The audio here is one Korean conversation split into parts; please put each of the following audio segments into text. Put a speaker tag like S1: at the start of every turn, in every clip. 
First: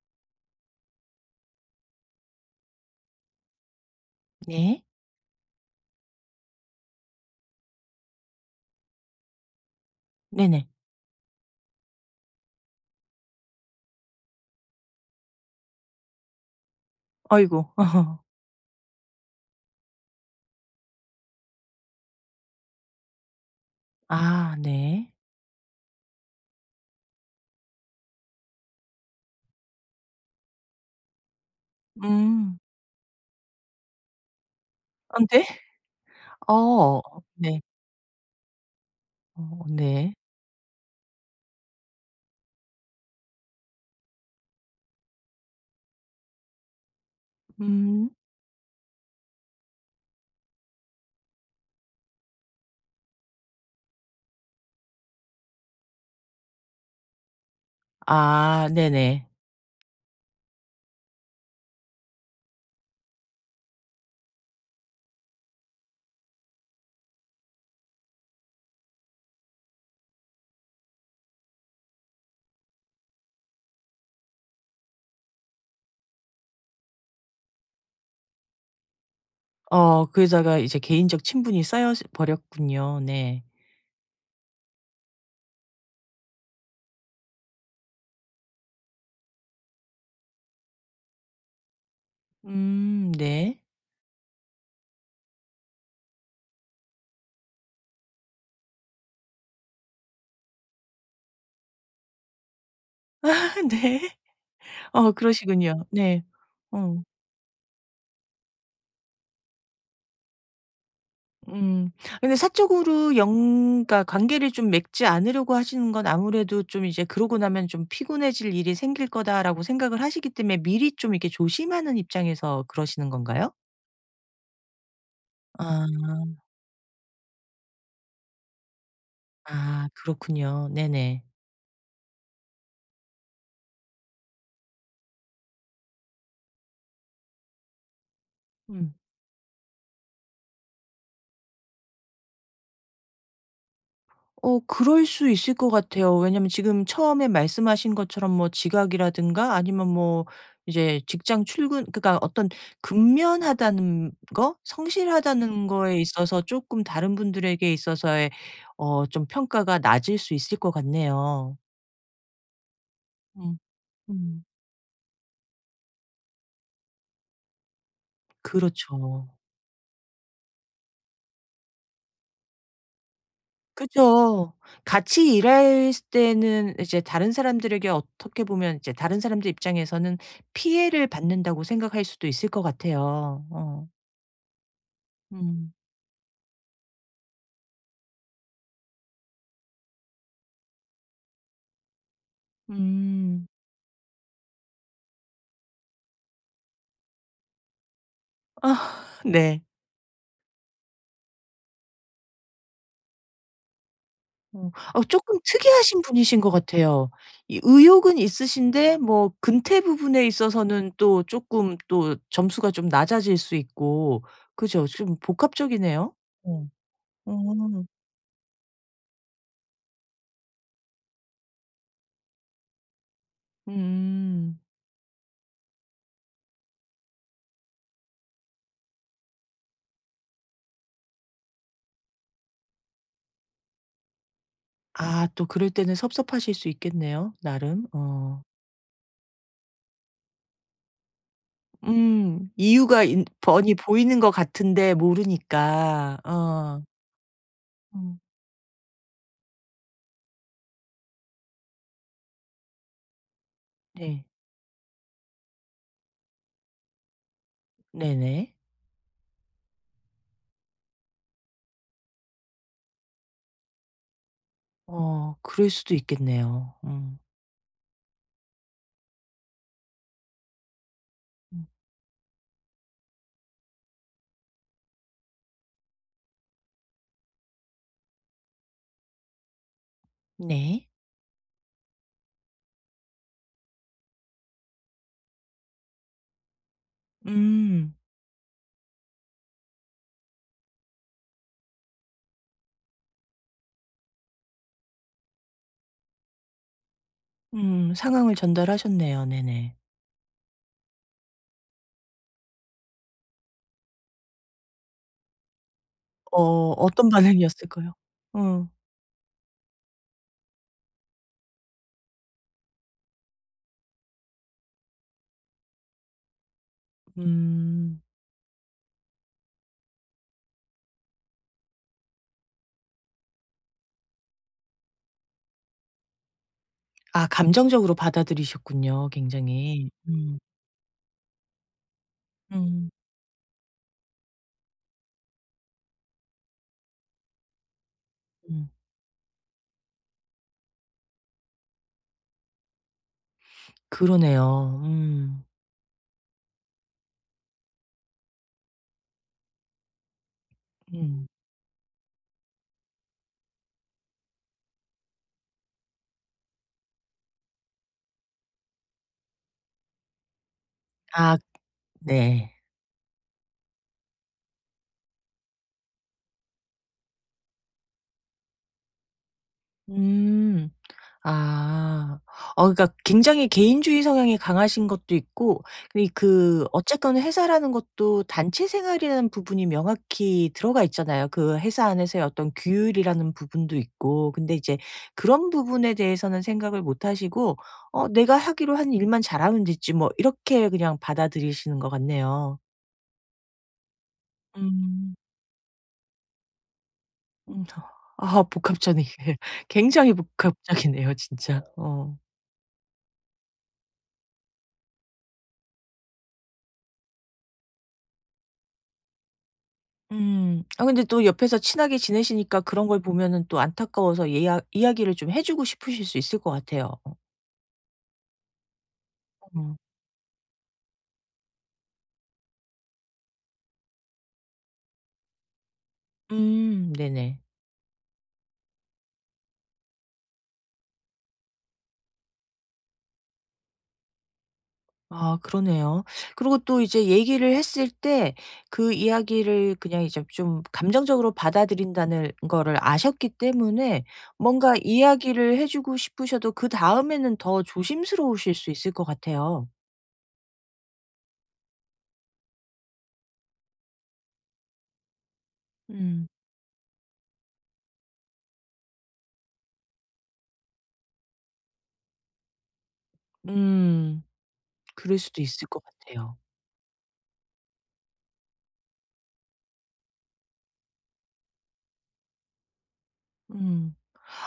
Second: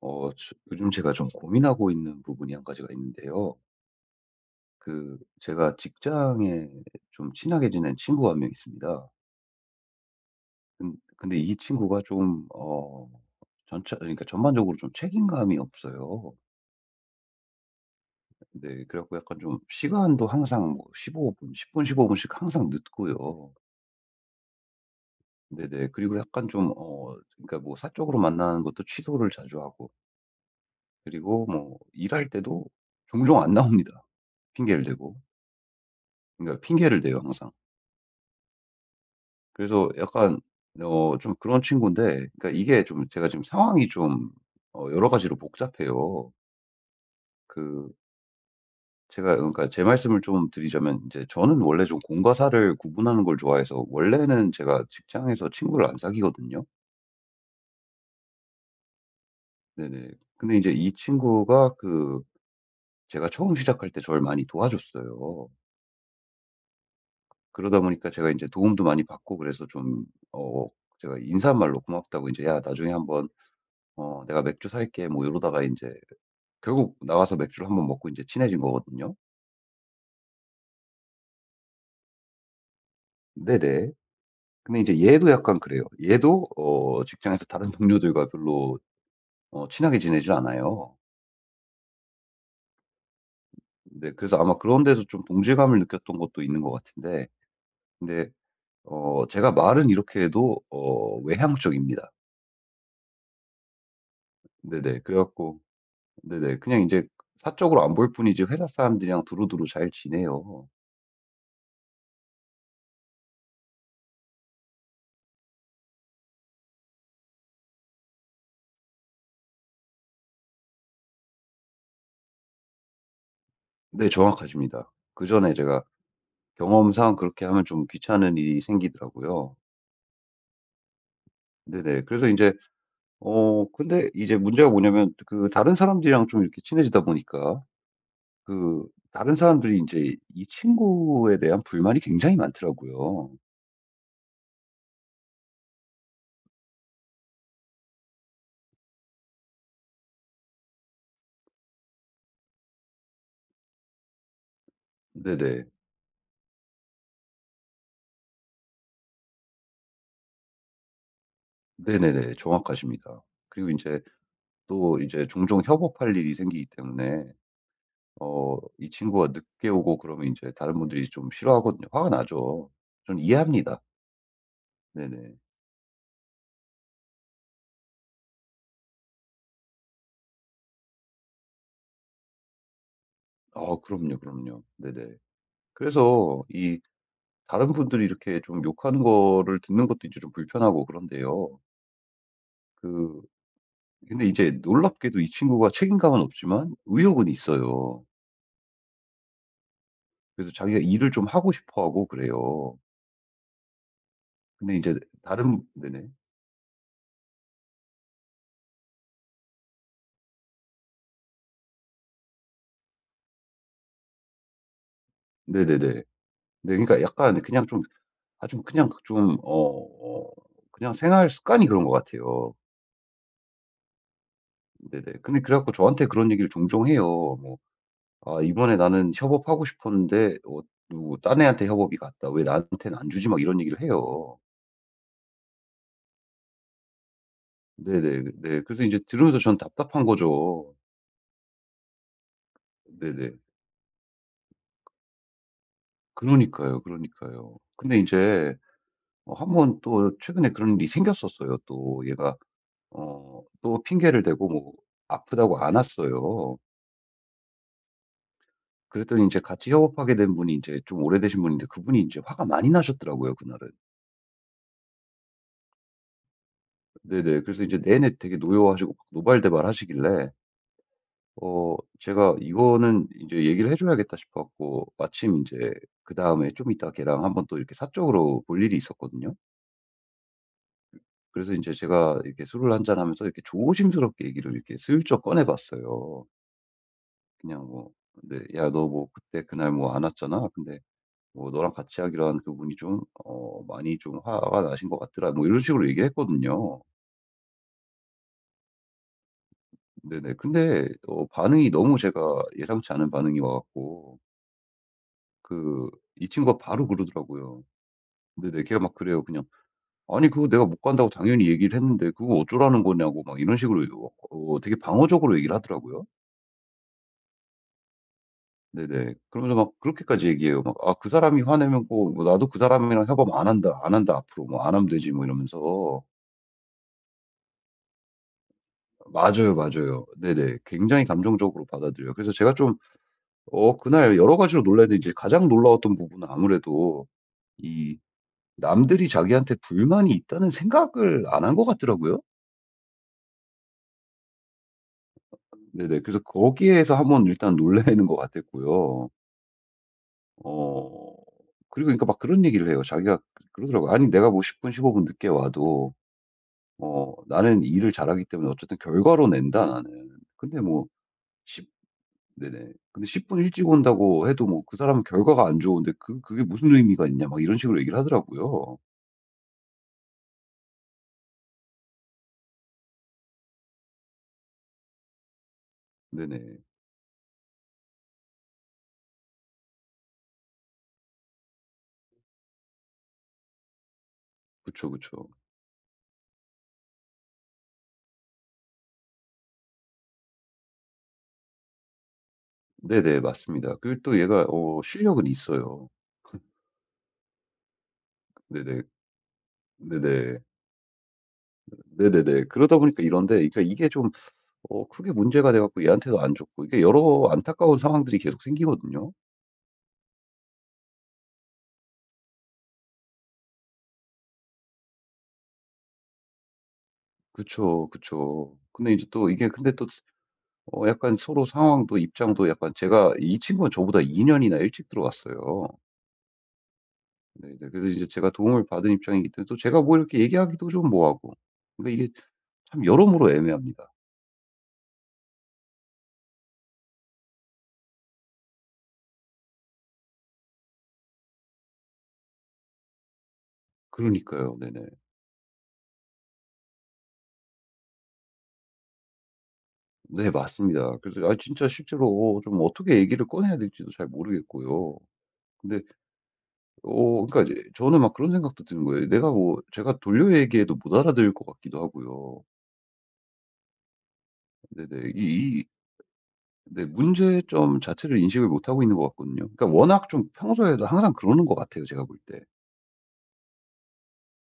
S1: 요즘 제가 좀 고민하고 있는 부분이 한 가지가 있는데요.
S2: 네.
S1: 그, 제가 직장에 좀 친하게 지낸 친구가 한 명 있습니다.
S2: 네네.
S1: 근데 이 친구가 좀, 전체, 그러니까 전반적으로 좀 책임감이 없어요.
S2: 아이고. 어허.
S1: 네, 그래갖고 약간 좀 시간도 항상 뭐 15분, 10분, 15분씩 항상 늦고요.
S2: 아 네.
S1: 네네. 그리고 약간 좀, 그러니까 뭐 사적으로 만나는 것도 취소를 자주 하고, 그리고 뭐 일할
S2: 음.
S1: 때도 종종 안 나옵니다. 핑계를 대고.
S2: 안 돼?
S1: 그러니까 핑계를
S2: 어.
S1: 대요, 항상.
S2: 네. 어
S1: 그래서
S2: 네.
S1: 약간 좀 그런 친구인데, 그러니까 이게 좀 제가 지금 상황이 좀 여러 가지로 복잡해요. 그,
S2: 음.
S1: 제가 그러니까 제 말씀을 좀 드리자면, 이제 저는 원래 좀 공과 사를 구분하는 걸 좋아해서 원래는 제가 직장에서 친구를 안 사귀거든요.
S2: 아 네네.
S1: 네네. 근데 이제 이 친구가 그, 제가 처음 시작할 때 저를 많이 도와줬어요. 그러다 보니까 제가 이제 도움도 많이 받고 그래서 좀 어 제가 인사말로 고맙다고 이제 "야 나중에 한번 내가 맥주 살게." 뭐 이러다가 이제 결국 나와서 맥주를 한번 먹고 이제 친해진 거거든요.
S2: 그 여자가 이제 개인적 친분이 쌓여 스 버렸군요. 네.
S1: 네네. 근데 이제 얘도 약간 그래요. 얘도 직장에서 다른 동료들과 별로 친하게 지내질 않아요.
S2: 네.
S1: 네, 그래서 아마 그런 데서 좀 동질감을 느꼈던 것도 있는 것 같은데, 근데 제가 말은 이렇게 해도 외향적입니다.
S2: 아, 네.
S1: 네네.
S2: 어
S1: 그래 갖고
S2: 그러시군요. 네.
S1: 네네 그냥 이제
S2: 어.
S1: 사적으로 안 볼 뿐이지 회사 사람들이랑 두루두루 잘 지내요.
S2: 음. 근데 사적으로 영 그러니까 관계를 좀 맺지 않으려고 하시는 건 아무래도 좀 이제 '그러고 나면 좀 피곤해질 일이 생길 거다.'라고 생각을 하시기 때문에 미리 좀 이렇게 조심하는 입장에서 그러시는 건가요?
S1: 네, 정확하십니다. 그전에 제가
S2: 아.
S1: 경험상 그렇게 하면 좀 귀찮은 일이 생기더라고요.
S2: 아 그렇군요. 네네.
S1: 네네. 그래서 이제 근데 이제 문제가 뭐냐면, 그 다른 사람들이랑 좀 이렇게 친해지다 보니까 그
S2: 음.
S1: 다른 사람들이 이제 이 친구에 대한 불만이 굉장히 많더라고요.
S2: 어 그럴 수 있을 것 같아요. 왜냐면 지금 처음에 말씀하신 것처럼 뭐 지각이라든가 아니면 뭐 이제 직장 출근 그러니까 어떤 근면하다는 거, 성실하다는
S1: 네네.
S2: 거에 있어서 조금 다른 분들에게 있어서의 좀 평가가 낮을 수 있을 것 같네요.
S1: 네네네. 정확하십니다.
S2: 음.
S1: 그리고 이제
S2: 음.
S1: 또 이제 종종 협업할 일이 생기기 때문에 이
S2: 그렇죠.
S1: 친구가 늦게 오고 그러면 이제 다른 분들이 좀 싫어하거든요. 화가 나죠. 저는 이해합니다.
S2: 그죠.
S1: 네네.
S2: 같이 일할 때는 이제 다른 사람들에게 어떻게 보면 이제 다른 사람들 입장에서는 피해를 받는다고 생각할 수도 있을 것 같아요.
S1: 아,
S2: 어.
S1: 그럼요, 그럼요. 네네.
S2: 음.
S1: 그래서 이 다른 분들이 이렇게 좀 욕하는 거를 듣는 것도 이제 좀 불편하고 그런데요. 그,
S2: 음.
S1: 근데 이제 놀랍게도 이 친구가 책임감은 없지만 의욕은 있어요.
S2: 아 네.
S1: 그래서 자기가 일을 좀 하고 싶어 하고 그래요.
S2: 어.
S1: 근데 이제
S2: 어 쪼끔
S1: 다른
S2: 특이하신
S1: 네네.
S2: 분이신 것 같아요. 이 의욕은 있으신데 뭐 근태 부분에 있어서는 또 쪼끔 또 점수가 좀 낮아질 수 있고 그죠? 좀
S1: 네네네.
S2: 복합적이네요. 어.
S1: 네, 그러니까
S2: 어.
S1: 약간 그냥 좀 아주 그냥 좀 어 그냥 생활 습관이 그런 것 같아요.
S2: 음.
S1: 네네. 근데 그래 갖고 저한테 그런 얘기를 종종 해요. 뭐 "아 이번에 나는 협업하고 싶었는데 누구 딴 애한테 협업이 갔다. 왜 나한테는 안 주지?" 막 이런 얘기를 해요.
S2: 아 또 그럴 때는 섭섭하실 수 있겠네요 나름.
S1: 네네.
S2: 어.
S1: 네. 그래서 이제 들으면서 저는 답답한 거죠.
S2: 음. 이유가 있
S1: 네네.
S2: 뻔히 보이는 것 같은데 모르니까.
S1: 그러니까요,
S2: 어.
S1: 그러니까요. 근데 이
S2: 음.
S1: 제어번또 최근에 그런 일이 생겼었어요 또. 얘가 어 또 핑계를
S2: 네.
S1: 대고 뭐 아프다고 안 왔어요.
S2: 네네.
S1: 그랬더니 이제 같이 협업하게 된 분이 이제 좀 오래되신 분인데, 그분이 이제 화가 많이 나셨더라고요 그날은.
S2: 어 그럴 수도 있겠네요. 음.
S1: 네네. 그래서 이제 내내 되게 노여워하시고 막 노발대발하시길래
S2: 음.
S1: 제가 이거는 이제 얘기를 해 줘야겠다 싶어 갖고 마침 이제 그다음에 좀 이따 걔랑 한번 또 이렇게 사적으로 볼 일이 있었거든요.
S2: 네.
S1: 그래서 이제 제가 이렇게 술을 한 잔하면서 이렇게 조심스럽게 얘기를 이렇게 슬쩍 꺼내 봤어요. 그냥 뭐
S2: 음.
S1: 근데 "야 너 뭐 그때 그날 뭐 안 왔잖아. 근데 뭐 너랑 같이 하기로 한 그분이 좀 많이 좀 화가 나신 것 같더라." 뭐 이런 식으로 얘기를 했거든요.
S2: 상황을 전달하셨네요. 네네.
S1: 네네. 근데 반응이 너무 제가 예상치 않은 반응이 와 갖고 그, 이 친구가
S2: 어
S1: 바로
S2: 어떤
S1: 그러더라고요.
S2: 반응이었을까요?
S1: 네네.
S2: 어.
S1: 걔가 막 그래요. 그냥 "아니 그거 내가 못 간다고 당연히 얘기를 했는데 그거 어쩌라는 거냐."고 막 이런 식으로 되게 방어적으로 얘기를 하더라고요.
S2: 음.
S1: 네네. 그러면서 막 그렇게까지 얘기해요. 막 "아 그 사람이 화내면 꼭 뭐 나도 그 사람이랑 협업 안 한다. 안 한다 앞으로. 뭐 안 하면 되지." 뭐 이러면서.
S2: 아 감정적으로 받아들이셨군요
S1: 맞아요,
S2: 굉장히.
S1: 맞아요.
S2: 음.
S1: 네네. 굉장히 감정적으로 받아들여요. 그래서 제가 좀
S2: 음.
S1: 그날 여러 가지로 놀랐는데 이제 가장 놀라웠던 부분은 아무래도 이
S2: 음.
S1: 남들이 자기한테 불만이 있다는 생각을 안 한 것 같더라고요.
S2: 그러네요. 음.
S1: 네네. 그래서 거기에서 한번 일단 놀라는 것 같았고요. 어
S2: 음.
S1: 그리고 그러니까 막 그런 얘기를 해요. 자기가 그러더라고요. "아니 내가 뭐 10분 15분 늦게 와도 나는 일을 잘하기 때문에 어쨌든 결과로 낸다 나는. 근데 뭐
S2: 아
S1: 10"
S2: 네.
S1: 네네. 근데 십 분 일찍 온다고 해도 뭐 그 사람은 결과가 안 좋은데 그, 그게 무슨 의미가 있냐 막 이런 식으로 얘기를 하더라고요.
S2: 음. 아. 어 그러니까 굉장히 개인주의 성향이 강하신 것도 있고 이
S1: 네네.
S2: 그 어쨌건 회사라는 것도 단체 생활이라는 부분이 명확히 들어가 있잖아요. 그 회사 안에서의 어떤 규율이라는 부분도 있고. 근데 이제
S1: 그쵸, 그쵸.
S2: 그런 부분에 대해서는 생각을 못 하시고 '어 내가 하기로 한 일만 잘하면 됐지 뭐.' 이렇게 그냥 받아들이시는 것 같네요.
S1: 네네. 맞습니다. 그리고 또 얘가
S2: 음.
S1: 실력은 있어요.
S2: 음. 아
S1: 네네.
S2: 복합적이에요. 굉장히
S1: 네네.
S2: 복합적이네요 진짜. 어.
S1: 네네네. 그러다 보니까 이런데 그러니까 이게 좀 크게 문제가 돼 갖고 얘한테도 안 좋고 이게 여러 안타까운 상황들이 계속 생기거든요.
S2: 음. 아 근데 또 옆에서 친하게 지내시니까 그런 걸 보면은 또 안타까워서 예야 이야기를 좀 해 주고 싶으실 수 있을 것 같아요.
S1: 그쵸, 그쵸. 근데 이제 또 이게 근데
S2: 어.
S1: 또 약간 서로 상황도 입장도 약간, 제가 이 친구는 저보다 2 년이나 일찍 들어갔어요.
S2: 네네.
S1: 네네. 그래서 이제 제가 도움을 받은 입장이기 때문에 또 제가 뭐 이렇게 얘기하기도 좀 뭐하고. 그러니까 이게 참 여러모로 애매합니다.
S2: 아 그러네요. 그리고 또 이제 얘기를 했을 때 그 이야기를 그냥 이제 좀 감정적으로 받아들인다는 거를 아셨기 때문에
S1: 그러니까요.
S2: 뭔가
S1: 네네.
S2: 이야기를 해 주고 싶으셔도 그다음에는 더 조심스러우실 수 있을 것 같아요.
S1: 네, 네, 맞습니다. 그래서 아, 진짜 실제로 좀 어떻게 얘기를 꺼내야 될지도 잘 모르겠고요. 근데
S2: 음.
S1: 그러니까 이제 저는 막 그런 생각도 드는 거예요. 내가 뭐 제가 돌려 얘기해도 못 알아들을 것 같기도 하고요.
S2: 음.
S1: 네네.
S2: 그럴 수도
S1: 이,
S2: 있을 것 같아요.
S1: 근데 문제점 자체를 인식을 못 하고 있는 것 같거든요. 그러니까 워낙 좀 평소에도 항상 그러는 것 같아요, 제가 볼 때.
S2: 음.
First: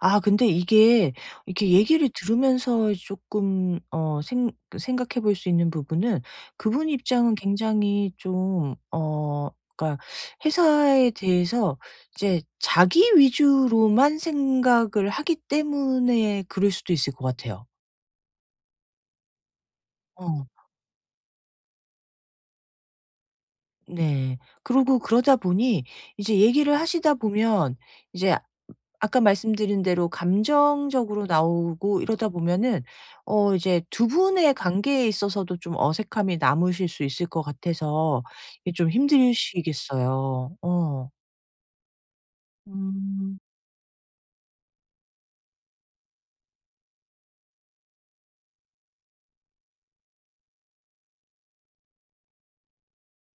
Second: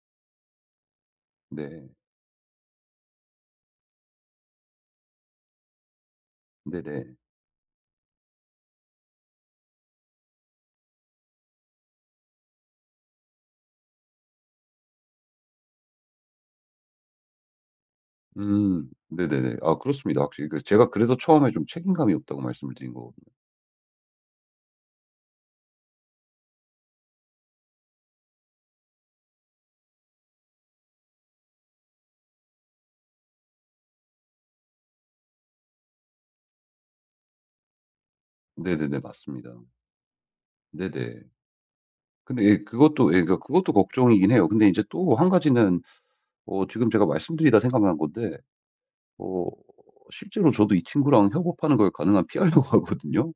S2: 아 근데 이게 이렇게
S1: 네.
S2: 얘기를 들으면서 조금 어생 그 생각해 볼 수 있는 부분은 그분
S1: 네네.
S2: 입장은 굉장히 좀 그러니까 회사에 대해서 이제 자기 위주로만 생각을 하기 때문에 그럴 수도 있을 것 같아요.
S1: 음. 네네네. 아, 그렇습니다.
S2: 어
S1: 확실히. 그, 제가 그래서 처음에 좀 책임감이 없다고 말씀을 드린 거거든요.
S2: 네. 그러고 그러다 보니 이제 얘기를 하시다 보면 이제 아까 말씀드린 대로 감정적으로 나오고 이러다 보면은 이제 두 분의 관계에 있어서도 좀 어색함이 남으실 수 있을 것 같아서 이게 좀
S1: 네네네. 맞습니다.
S2: 힘드시겠어요. 어.
S1: 네네. 근데 예, 그것도 예, 그러니까
S2: 음.
S1: 그것도 걱정이긴 해요. 근데 이제 또 한 가지는 지금 제가 말씀드리다 생각난 건데 어 실제로 저도 이 친구랑 협업하는 걸 가능한 피하려고 하거든요.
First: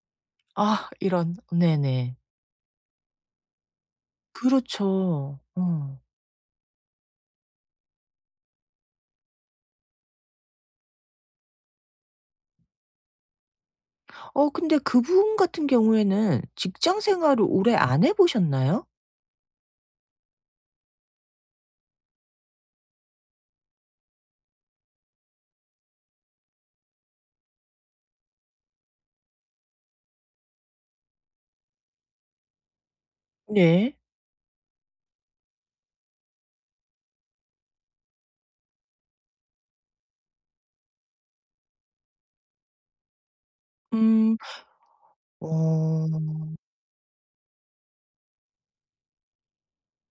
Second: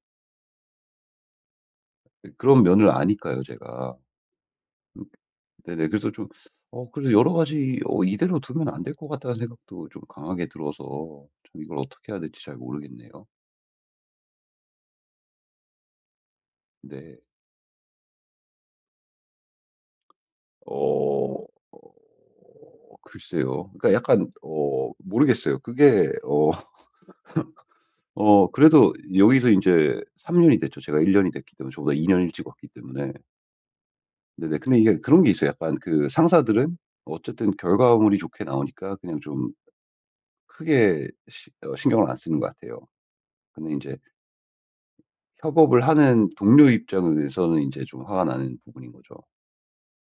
S2: 아 이런. 네네.
S1: 예, 그런 면을 아니까요, 제가.
S2: 그렇죠.
S1: 네네.
S2: 어.
S1: 그래서 좀 그래서 여러 가지 '이대로 두면 안 될 것 같다.'는 생각도 좀 강하게 들어서 좀 이걸 어떻게 해야 될지 잘 모르겠네요.
S2: 어 근데 그 분 같은 경우에는 직장
S1: 네.
S2: 생활을 오래 안 해 보셨나요?
S1: 어 글쎄요. 그러니까 약간 모르겠어요. 그게 그래도 여기서 이제3 년이 됐죠. 제가 1 년이 됐기 때문에, 저보다 2년 일찍 왔기 때문에.
S2: 네.
S1: 네네. 근데 이게 그런 게 있어요. 약간 그 상사들은 어쨌든 결과물이 좋게 나오니까 그냥 좀 크게 시 어 신경을 안 쓰는 것 같아요. 근데 이제
S2: 음.
S1: 협업을 하는
S2: 어.
S1: 동료 입장에서는 인제 좀 화가 나는 부분인 거죠.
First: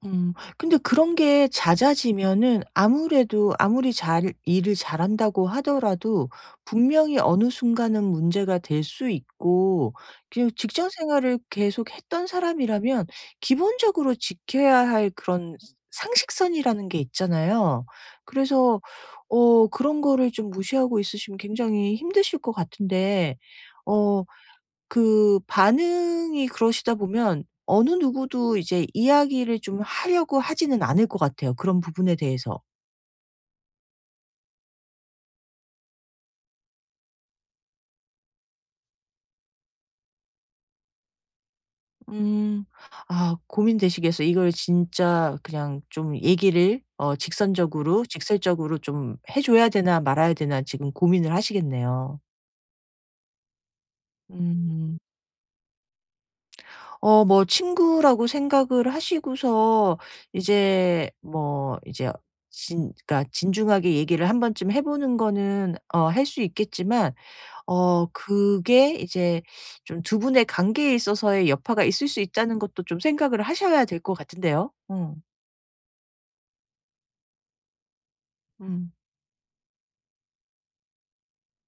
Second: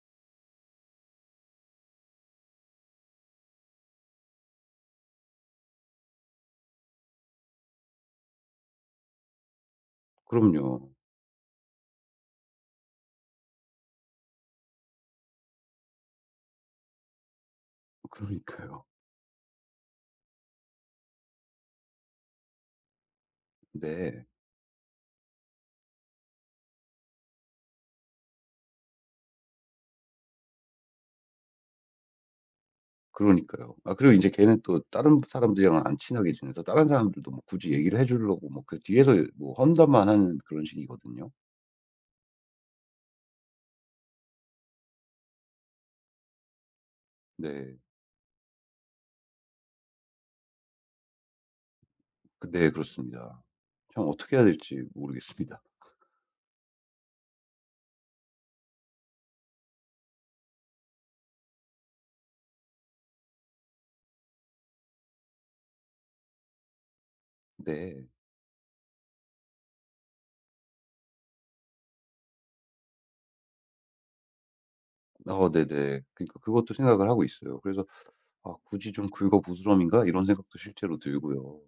S2: 음. 근데 그런 게 잦아지면은 아무래도 아무리 잘 일을 잘한다고 하더라도 분명히 어느 순간은 문제가 될 수 있고 그냥
S1: 그럼요.
S2: 직장 생활을 계속 했던 사람이라면 기본적으로 지켜야 할 그런 상식선이라는 게 있잖아요. 그래서
S1: 그러니까요.
S2: 그런 거를 좀 무시하고 있으시면 굉장히 힘드실 것 같은데 어
S1: 네.
S2: 그 반응이 그러시다 보면 어느 누구도 이제 이야기를 좀 하려고 하지는 않을 것 같아요, 그런 부분에 대해서.
S1: 그러니까요. 아, 그리고 인제 걔는 또 다른 사람들이랑은 안 친하게 지내서 다른 사람들도 뭐 굳이 얘기를 해 주려고 뭐 그 뒤에서 뭐 험담만 하는 그런 식이거든요.
S2: 음. 아 고민되시겠어요. 이걸 진짜 그냥 좀 얘기를
S1: 네.
S2: 직선적으로 직설적으로 좀 해 줘야 되나 말아야 되나 지금 고민을 하시겠네요.
S1: 그, 네, 그렇습니다. 참 어떻게 해야 될지
S2: 음.
S1: 모르겠습니다.
S2: 어 뭐 친구라고 생각을 하시고서 이제 뭐 이제 진 그러니까 진중하게 얘기를 한 번쯤 해 보는 거는 어 할 수 있겠지만
S1: 네.
S2: 그게 이제 좀 두 분의 관계에 있어서의 여파가 있을 수 있다는 것도 좀 생각을 하셔야 될 것 같은데요. 어.
S1: 네네. 그러니까 그것도 생각을 하고 있어요. 그래서 '아
S2: 음.
S1: 굳이 좀 긁어부스럼인가?' 이런 생각도 실제로 들고요.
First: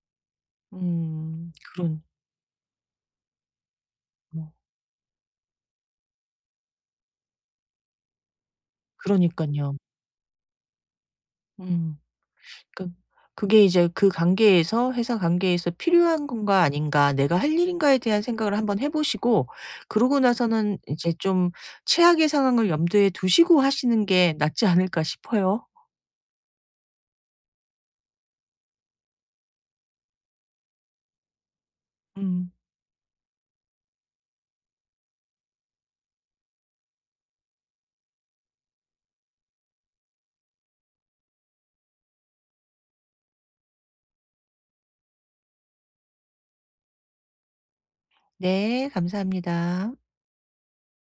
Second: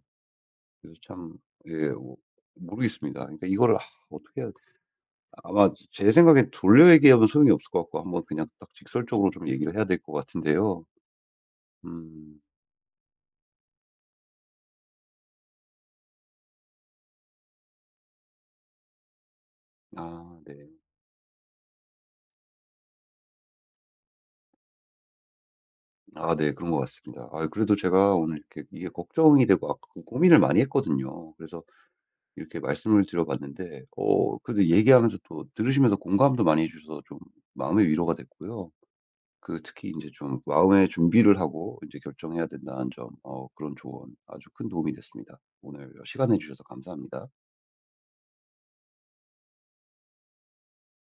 S1: 그래서 참
S2: 음.
S1: 예,
S2: 그런
S1: 뭐 모르겠습니다. 그러니까 이거를 아, 어떻게 해야,
S2: 뭐
S1: 아마 제 생각엔 돌려 얘기하면 소용이 없을 것 같고 한번 그냥 딱 직설적으로 좀 얘기를
S2: 그러니깐요.
S1: 해야 될 것 같은데요.
S2: 음.
S1: 음.
S2: 그러니까 그게 이제 '그 관계에서 회사 관계에서 필요한 건가 아닌가? 내가 할 일인가?'에 대한 생각을 한번 해 보시고 그러고
S1: 아, 네.
S2: 나서는 이제 좀 최악의 상황을 염두에 두시고 하시는 게 낫지 않을까 싶어요.
S1: 아, 네. 그런 것 같습니다. 아, 그래도 제가 오늘 이렇게 이게 걱정이 되고 아까 그 고민을 많이 했거든요. 그래서
S2: 음.
S1: 이렇게 말씀을 드려 봤는데 그래도 얘기하면서 또 들으시면서 공감도 많이 해 주셔서 좀 마음의 위로가 됐고요. 그, 특히 인제 좀 마음의 준비를 하고 인제 결정해야 된다는 점, 그런 조언 아주 큰 도움이 됐습니다. 오늘 시간 내 주셔서 감사합니다.
S2: 네. 감사합니다.